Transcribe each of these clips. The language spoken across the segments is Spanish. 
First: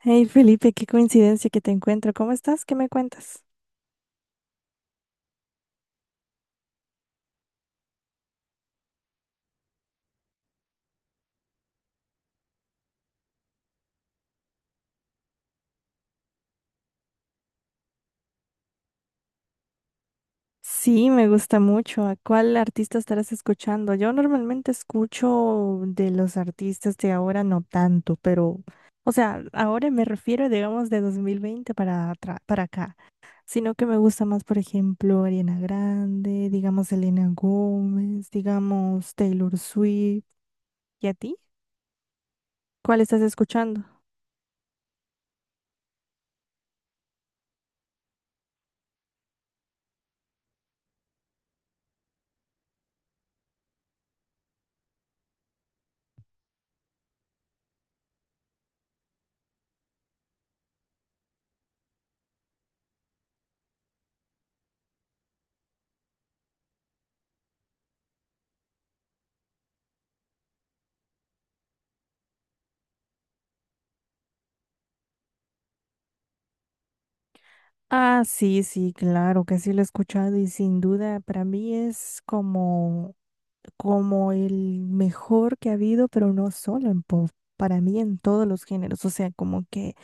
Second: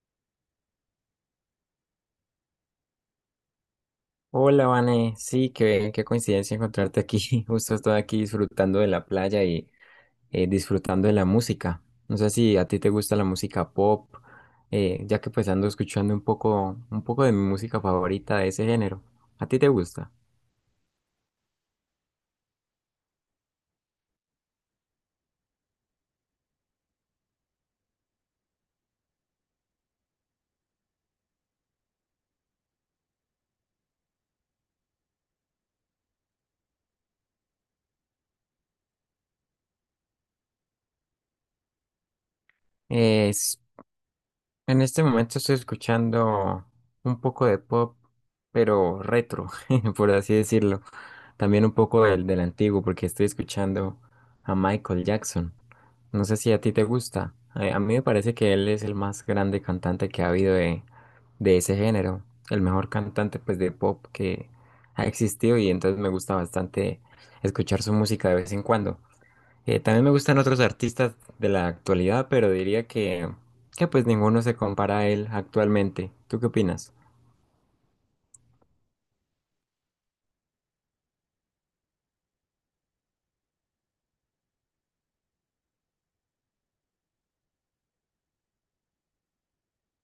Hey Felipe, qué coincidencia que te encuentro. ¿Cómo estás? ¿Qué me cuentas? Hola, Vane. Sí, qué coincidencia encontrarte aquí. Justo estoy aquí disfrutando de la playa y disfrutando de la música. No sé si a ti te gusta la música pop, ya que pues ando escuchando un poco de mi música favorita de ese género. ¿A ti te gusta? Sí, me gusta mucho. ¿A cuál artista estarás escuchando? Yo normalmente escucho de los artistas de ahora no tanto, pero, o sea, ahora me refiero, digamos, de 2020 para, para acá, sino que me gusta más, por ejemplo, Ariana Grande, digamos, Selena Gómez, digamos, Taylor Swift. ¿Y a ti? ¿Cuál estás Es, escuchando? en este momento estoy escuchando un poco de pop, pero retro, por así decirlo. También un poco del antiguo, porque estoy escuchando a Michael Jackson. No sé si a ti te gusta. A mí me parece que él es el más grande cantante que ha habido de ese género. El mejor cantante pues de pop que ha existido y entonces me gusta bastante escuchar su música de vez en cuando. También me gustan otros artistas de la actualidad, pero que pues ninguno se compara a él actualmente. ¿Tú qué opinas? Ah, sí, sí, claro que sí lo he escuchado y sin duda para mí es como, como el mejor que ha habido, pero no solo en pop, para mí en todos los géneros, o sea, como que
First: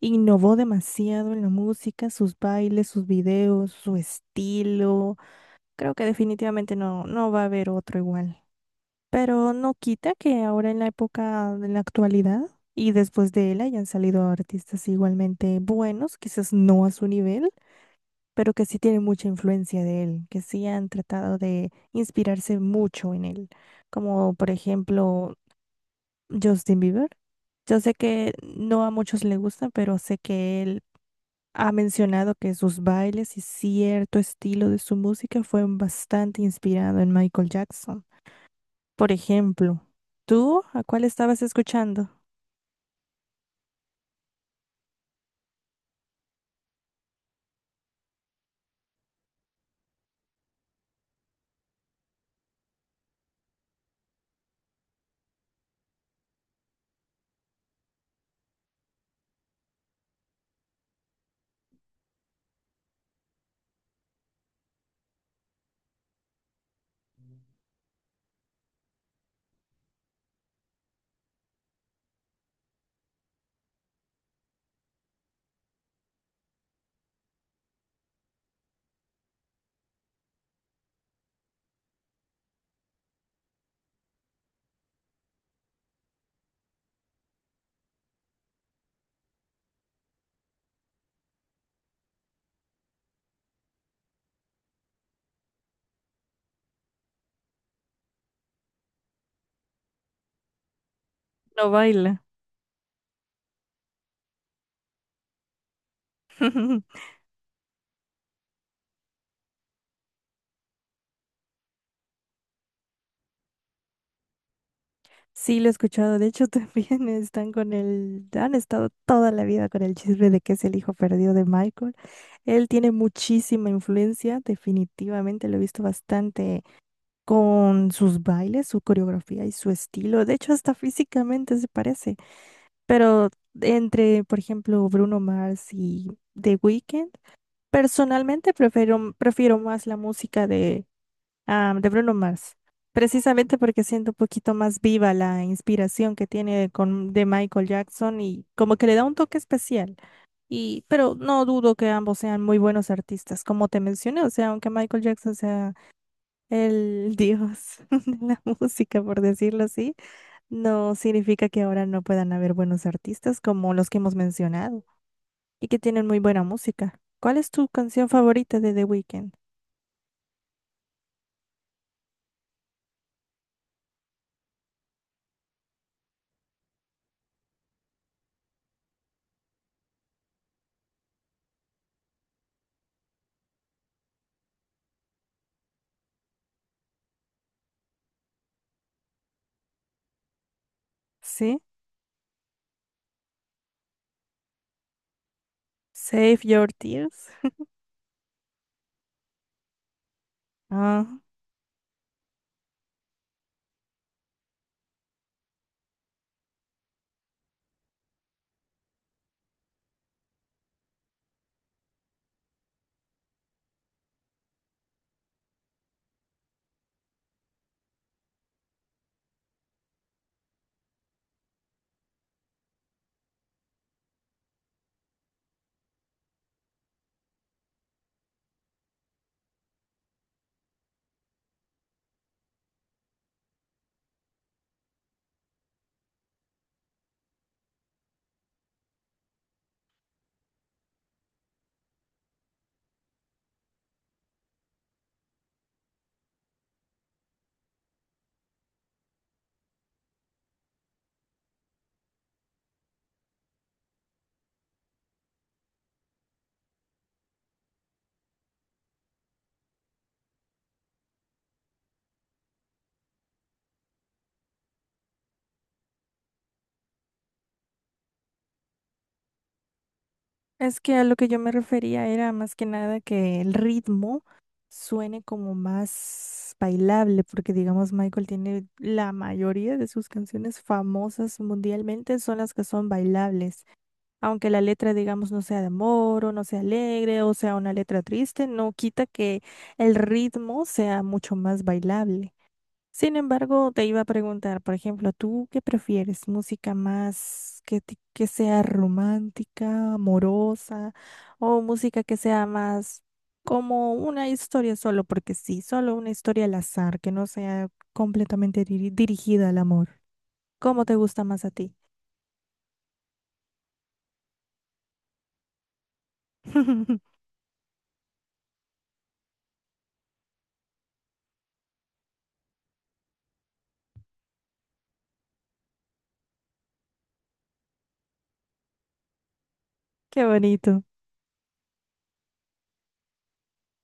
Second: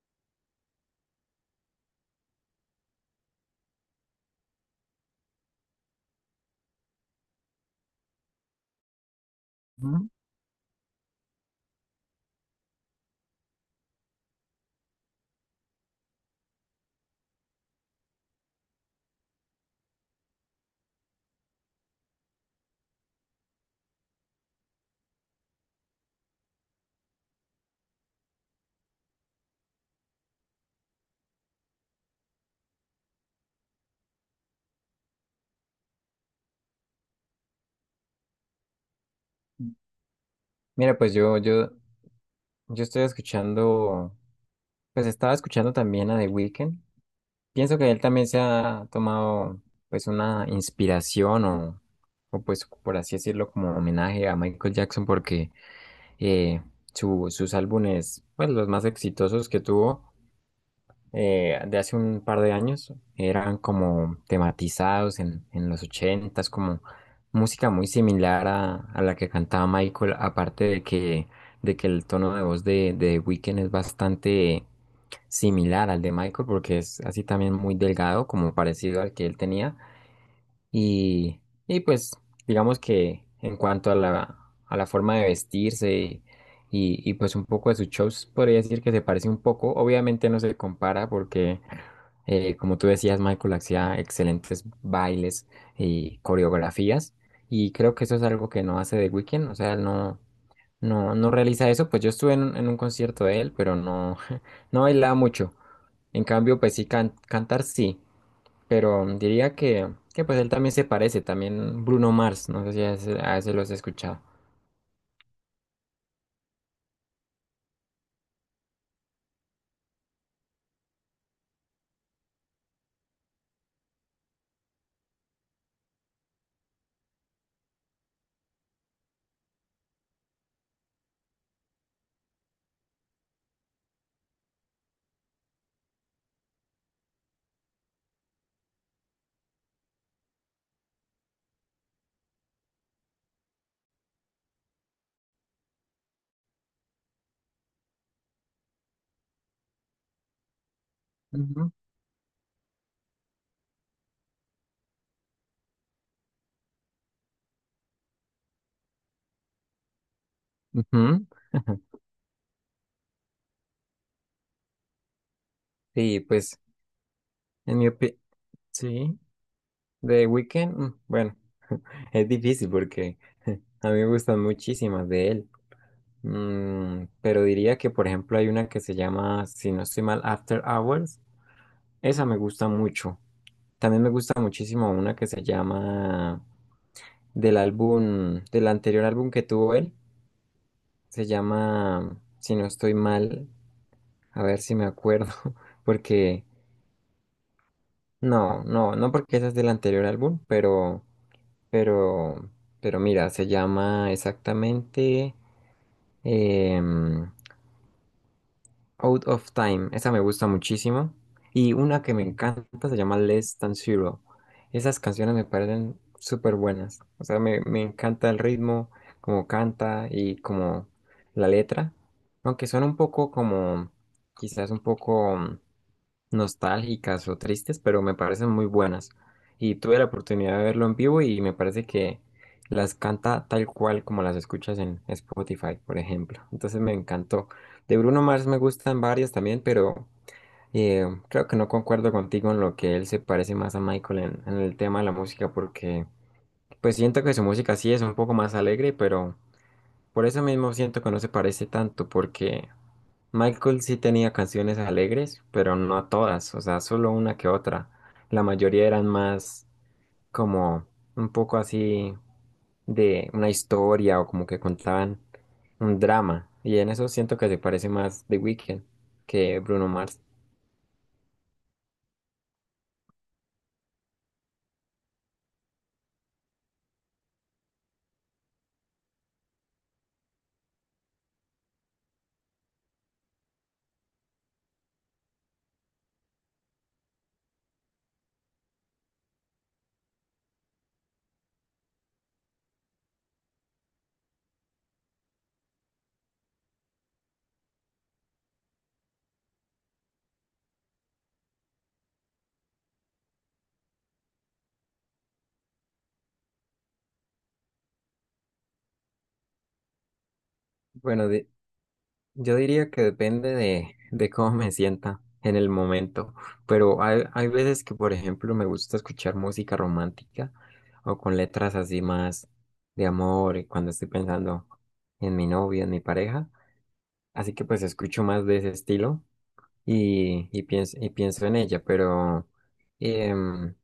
innovó demasiado en la música, sus bailes, sus videos, su estilo. Creo que definitivamente no va a haber otro igual. Pero no Ujú. quita que ahora en la época, en la actualidad, y después de él hayan salido artistas igualmente buenos, quizás no a su nivel, pero que sí tiene mucha influencia de él, que sí han tratado de inspirarse mucho en él, como por ejemplo Justin Bieber. Yo sé que no a muchos le gusta, pero sé que él ha mencionado que sus bailes y cierto estilo de su música fue bastante inspirado en Michael Jackson. Por ejemplo, ¿tú a Mira, cuál estabas escuchando? yo estoy escuchando, pues estaba escuchando también a The Weeknd. Pienso que él también se ha tomado pues una inspiración pues por así decirlo como homenaje a Michael Jackson porque eh, sus álbumes pues los más exitosos que tuvo de hace un par de años eran como tematizados en los ochentas como música muy similar a la que cantaba Michael, aparte de que el tono de voz de The Weeknd es bastante similar al de Michael porque es así también muy delgado, como parecido al que él tenía. Y, y pues digamos que en cuanto a a la forma de vestirse y, y pues un poco de sus shows, podría decir que se parece un poco. Obviamente no se compara porque, como tú decías, Michael hacía excelentes bailes y coreografías. Y creo que eso es algo que no hace The Weeknd, o sea, no realiza No eso. Pues yo baila. estuve en un concierto de él, pero no, no bailaba mucho. En cambio, pues sí, cantar sí, pero diría que pues él también se parece, también Bruno Mars, no sé si a ese, a ese lo has escuchado. Sí, lo he escuchado. De hecho, también están con el, han estado toda la vida con el chisme de que es el hijo perdido de Michael. Él tiene muchísima influencia, definitivamente lo he visto bastante con sus bailes, su coreografía y su estilo. De hecho, hasta físicamente se parece. Pero entre, por ejemplo, Bruno Mars y The Weeknd, personalmente prefiero más la música, ah, de Bruno Mars. Precisamente porque siento un poquito más viva la inspiración que tiene con, de Michael Jackson y como que le da un toque especial. Y, pero no Ujú. dudo que ambos sean muy buenos artistas, como te mencioné, o sea, aunque Michael Jackson sea el dios de la música, por decirlo así, no Ujú. significa que ahora no puedan haber buenos artistas como los que hemos mencionado y que tienen muy Sí, buena pues música. ¿Cuál es tu en mi canción opinión, favorita de The sí, Weeknd? The Weeknd, bueno, es difícil porque a mí me gustan muchísimas de él. Pero diría que por ejemplo hay una que se llama, si no estoy mal, After Hours, esa me gusta mucho. También me gusta muchísimo una que se llama del anterior álbum que tuvo él. Se ¿Sí? llama, si no estoy mal, a ver si me acuerdo, porque Save Your Tears. No, porque esa es del anterior álbum, pero, pero mira, se llama exactamente, em, Out of Time, esa me gusta muchísimo. Y una que me encanta se llama Less Than Zero. Esas canciones me parecen súper buenas. O sea, me encanta el ritmo, como canta y como la letra. Aunque son un poco como, quizás un poco nostálgicas o tristes, pero me parecen muy buenas. Y tuve la oportunidad de verlo en vivo y me parece que las canta tal cual como las escuchas en Spotify, por ejemplo. Entonces me encantó. De Bruno Mars me gustan varias también, pero creo que no concuerdo contigo en lo que él se parece más a Michael en el tema de la música, porque pues siento que su música sí es un poco más alegre, pero por eso mismo siento que no se parece tanto, porque Michael sí tenía canciones alegres, pero no todas, o sea, solo una que otra. La mayoría eran más como un poco así de una historia o como que contaban un drama. Y en eso siento que se parece más The Weeknd que Bruno Mars. Es que a lo que yo me refería era más que nada que el ritmo suene como más bailable, porque digamos Michael tiene la mayoría de sus canciones famosas mundialmente son las que son bailables. Aunque la letra digamos no sea de amor o no sea alegre o sea una letra triste, no quita que el ritmo sea mucho más bailable. Sin embargo, te iba a preguntar, por ejemplo, ¿tú qué prefieres? ¿Música más que sea romántica, amorosa, o música que sea más como una historia solo, porque sí, solo una historia al azar, que no sea completamente dirigida al amor? ¿Cómo te gusta Bueno, más a ti? yo diría que depende de cómo me sienta en el momento, pero hay veces que, por ejemplo, me gusta escuchar música romántica o con letras así más de amor y cuando estoy pensando en mi novia, en mi pareja, así que pues escucho más de ese estilo Qué bonito. Y pienso en ella, pero em,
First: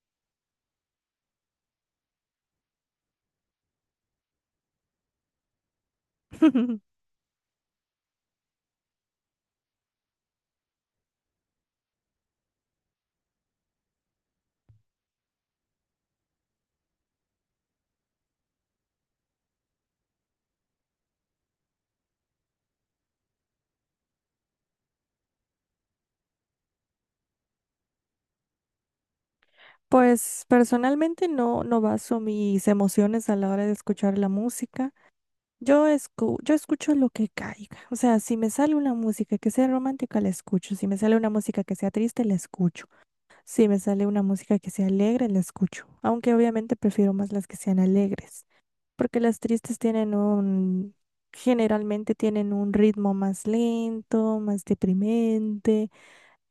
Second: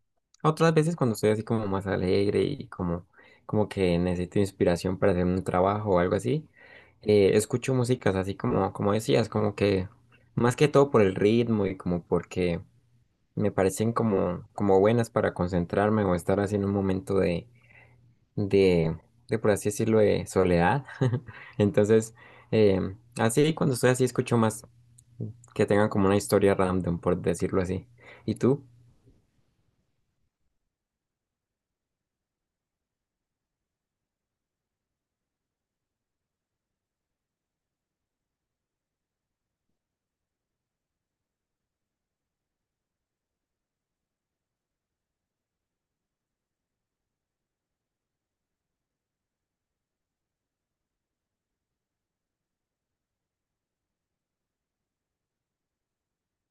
otras veces cuando estoy así como más alegre y como, como que necesito inspiración para hacer un trabajo o algo así, escucho músicas así como, como decías, como que más que todo por el ritmo y como porque me parecen como, como buenas para concentrarme o estar así en un momento de, de, por así decirlo, de soledad. Entonces, así cuando estoy así escucho más que tengan como una historia random, por decirlo así. ¿Y tú? Pues personalmente no baso mis emociones a la hora de escuchar la música. Yo escucho lo que caiga. O sea, si me sale una música que sea romántica, la escucho. Si me sale una música que sea triste, la escucho. Si me sale una música que sea alegre, la escucho. Aunque obviamente prefiero más las que sean alegres. Porque las tristes tienen un generalmente tienen un ritmo más lento, más deprimente.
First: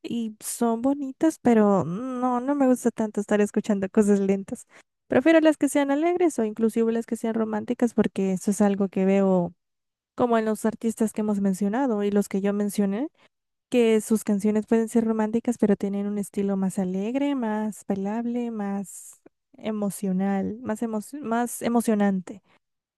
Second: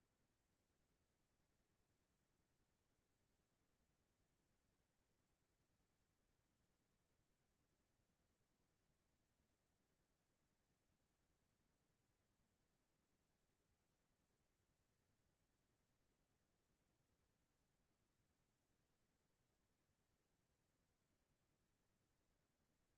Y son bonitas, pero no me gusta tanto estar escuchando cosas lentas. Prefiero las que sean alegres o inclusive las que sean románticas porque eso es algo que veo como en los artistas que hemos mencionado y los que yo mencioné, que sus canciones pueden ser románticas, pero tienen un estilo más alegre, más bailable, más emocional, más emocionante.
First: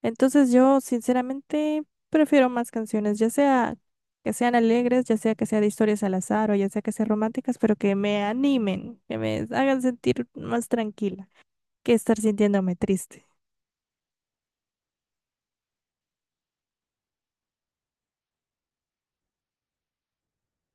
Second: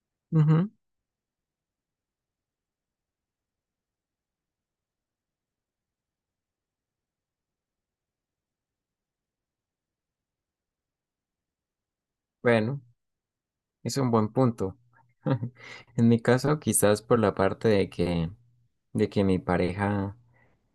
Entonces Ujú. yo sinceramente prefiero más canciones, ya sea que sean alegres, ya sea que sea de historias al azar o ya sea que sean románticas, pero que me animen, que me hagan sentir más tranquila que estar sintiéndome Bueno, triste. es un buen punto. En mi caso, quizás por la parte de de que mi pareja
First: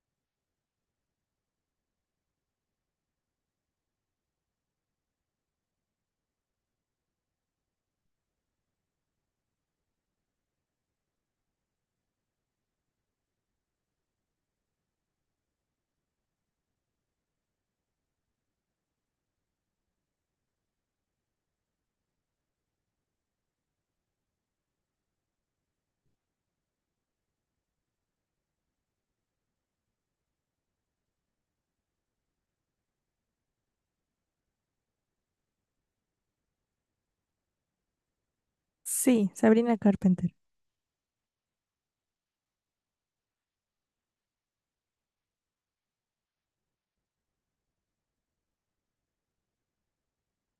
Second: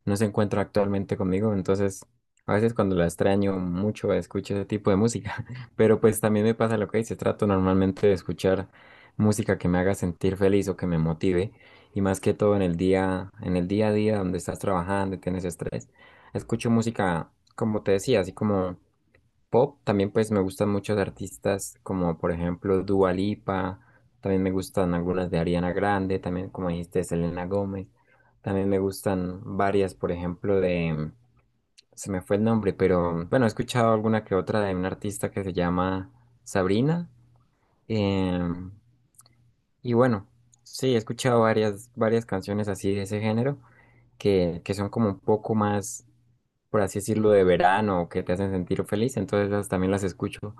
no se encuentra actualmente conmigo, entonces a veces cuando la extraño mucho escucho ese tipo de música, pero pues también me pasa lo que dice, trato normalmente de escuchar música que me haga sentir feliz o que me motive, y más que todo en el día a día donde estás trabajando y tienes estrés, escucho música, como te decía, así como pop. También pues me gustan muchos artistas como por ejemplo Dua Lipa, también me gustan algunas de Ariana Grande, también como dijiste Selena Gómez, también me gustan varias por ejemplo de, se me fue el nombre, pero bueno he escuchado alguna que otra de un artista que se llama Sabrina, em, Sí, Sabrina y bueno, Carpenter. sí, he escuchado varias canciones así de ese género que son como un poco más, por así decirlo, de verano, que te hacen sentir feliz, entonces esas también las escucho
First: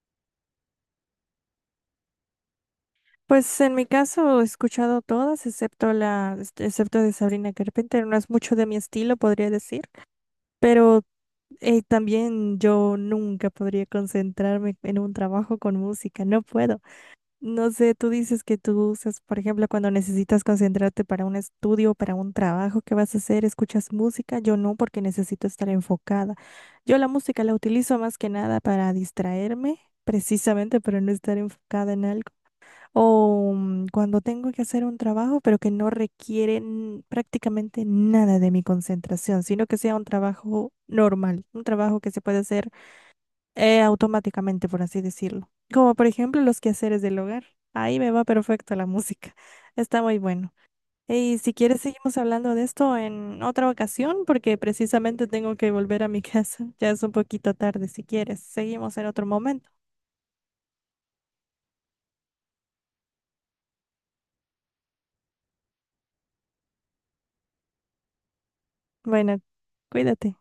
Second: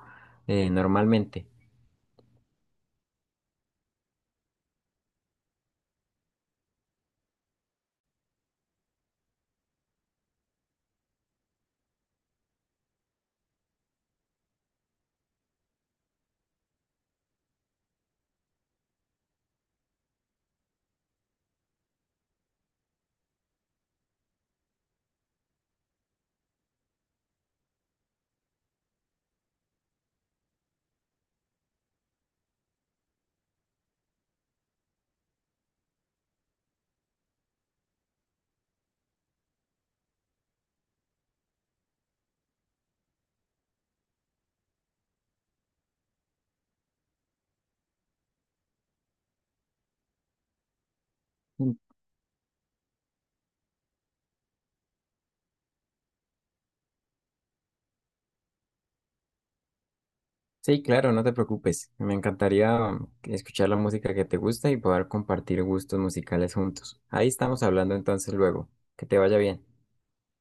normalmente. Pues en mi caso he escuchado todas, excepto la, este, excepto de Sabrina Carpenter, no es mucho de mi estilo, podría decir, pero también yo nunca podría concentrarme en un trabajo con música, no puedo. No sé, tú dices que tú usas, por ejemplo, cuando necesitas concentrarte para un estudio, para un trabajo que vas a hacer, escuchas música, yo no, porque necesito estar enfocada. Yo la música la utilizo más que nada para distraerme, precisamente para no estar enfocada en algo. O cuando tengo que hacer un trabajo, pero que no requiere prácticamente nada de mi concentración, sino que sea un trabajo normal, un trabajo que se puede hacer automáticamente, por así decirlo. Como por ejemplo los quehaceres del hogar. Ahí me va perfecto la música. Está muy bueno. Y si Mm, quieres, seguimos hablando de esto en otra ocasión, porque precisamente tengo que volver a mi casa. Ya es un poquito tarde. Si quieres, seguimos en otro momento. Sí, claro, no te preocupes. Me encantaría escuchar la música que te gusta y poder compartir gustos musicales juntos. Ahí estamos hablando entonces luego. Que te vaya Bueno, bien. cuídate.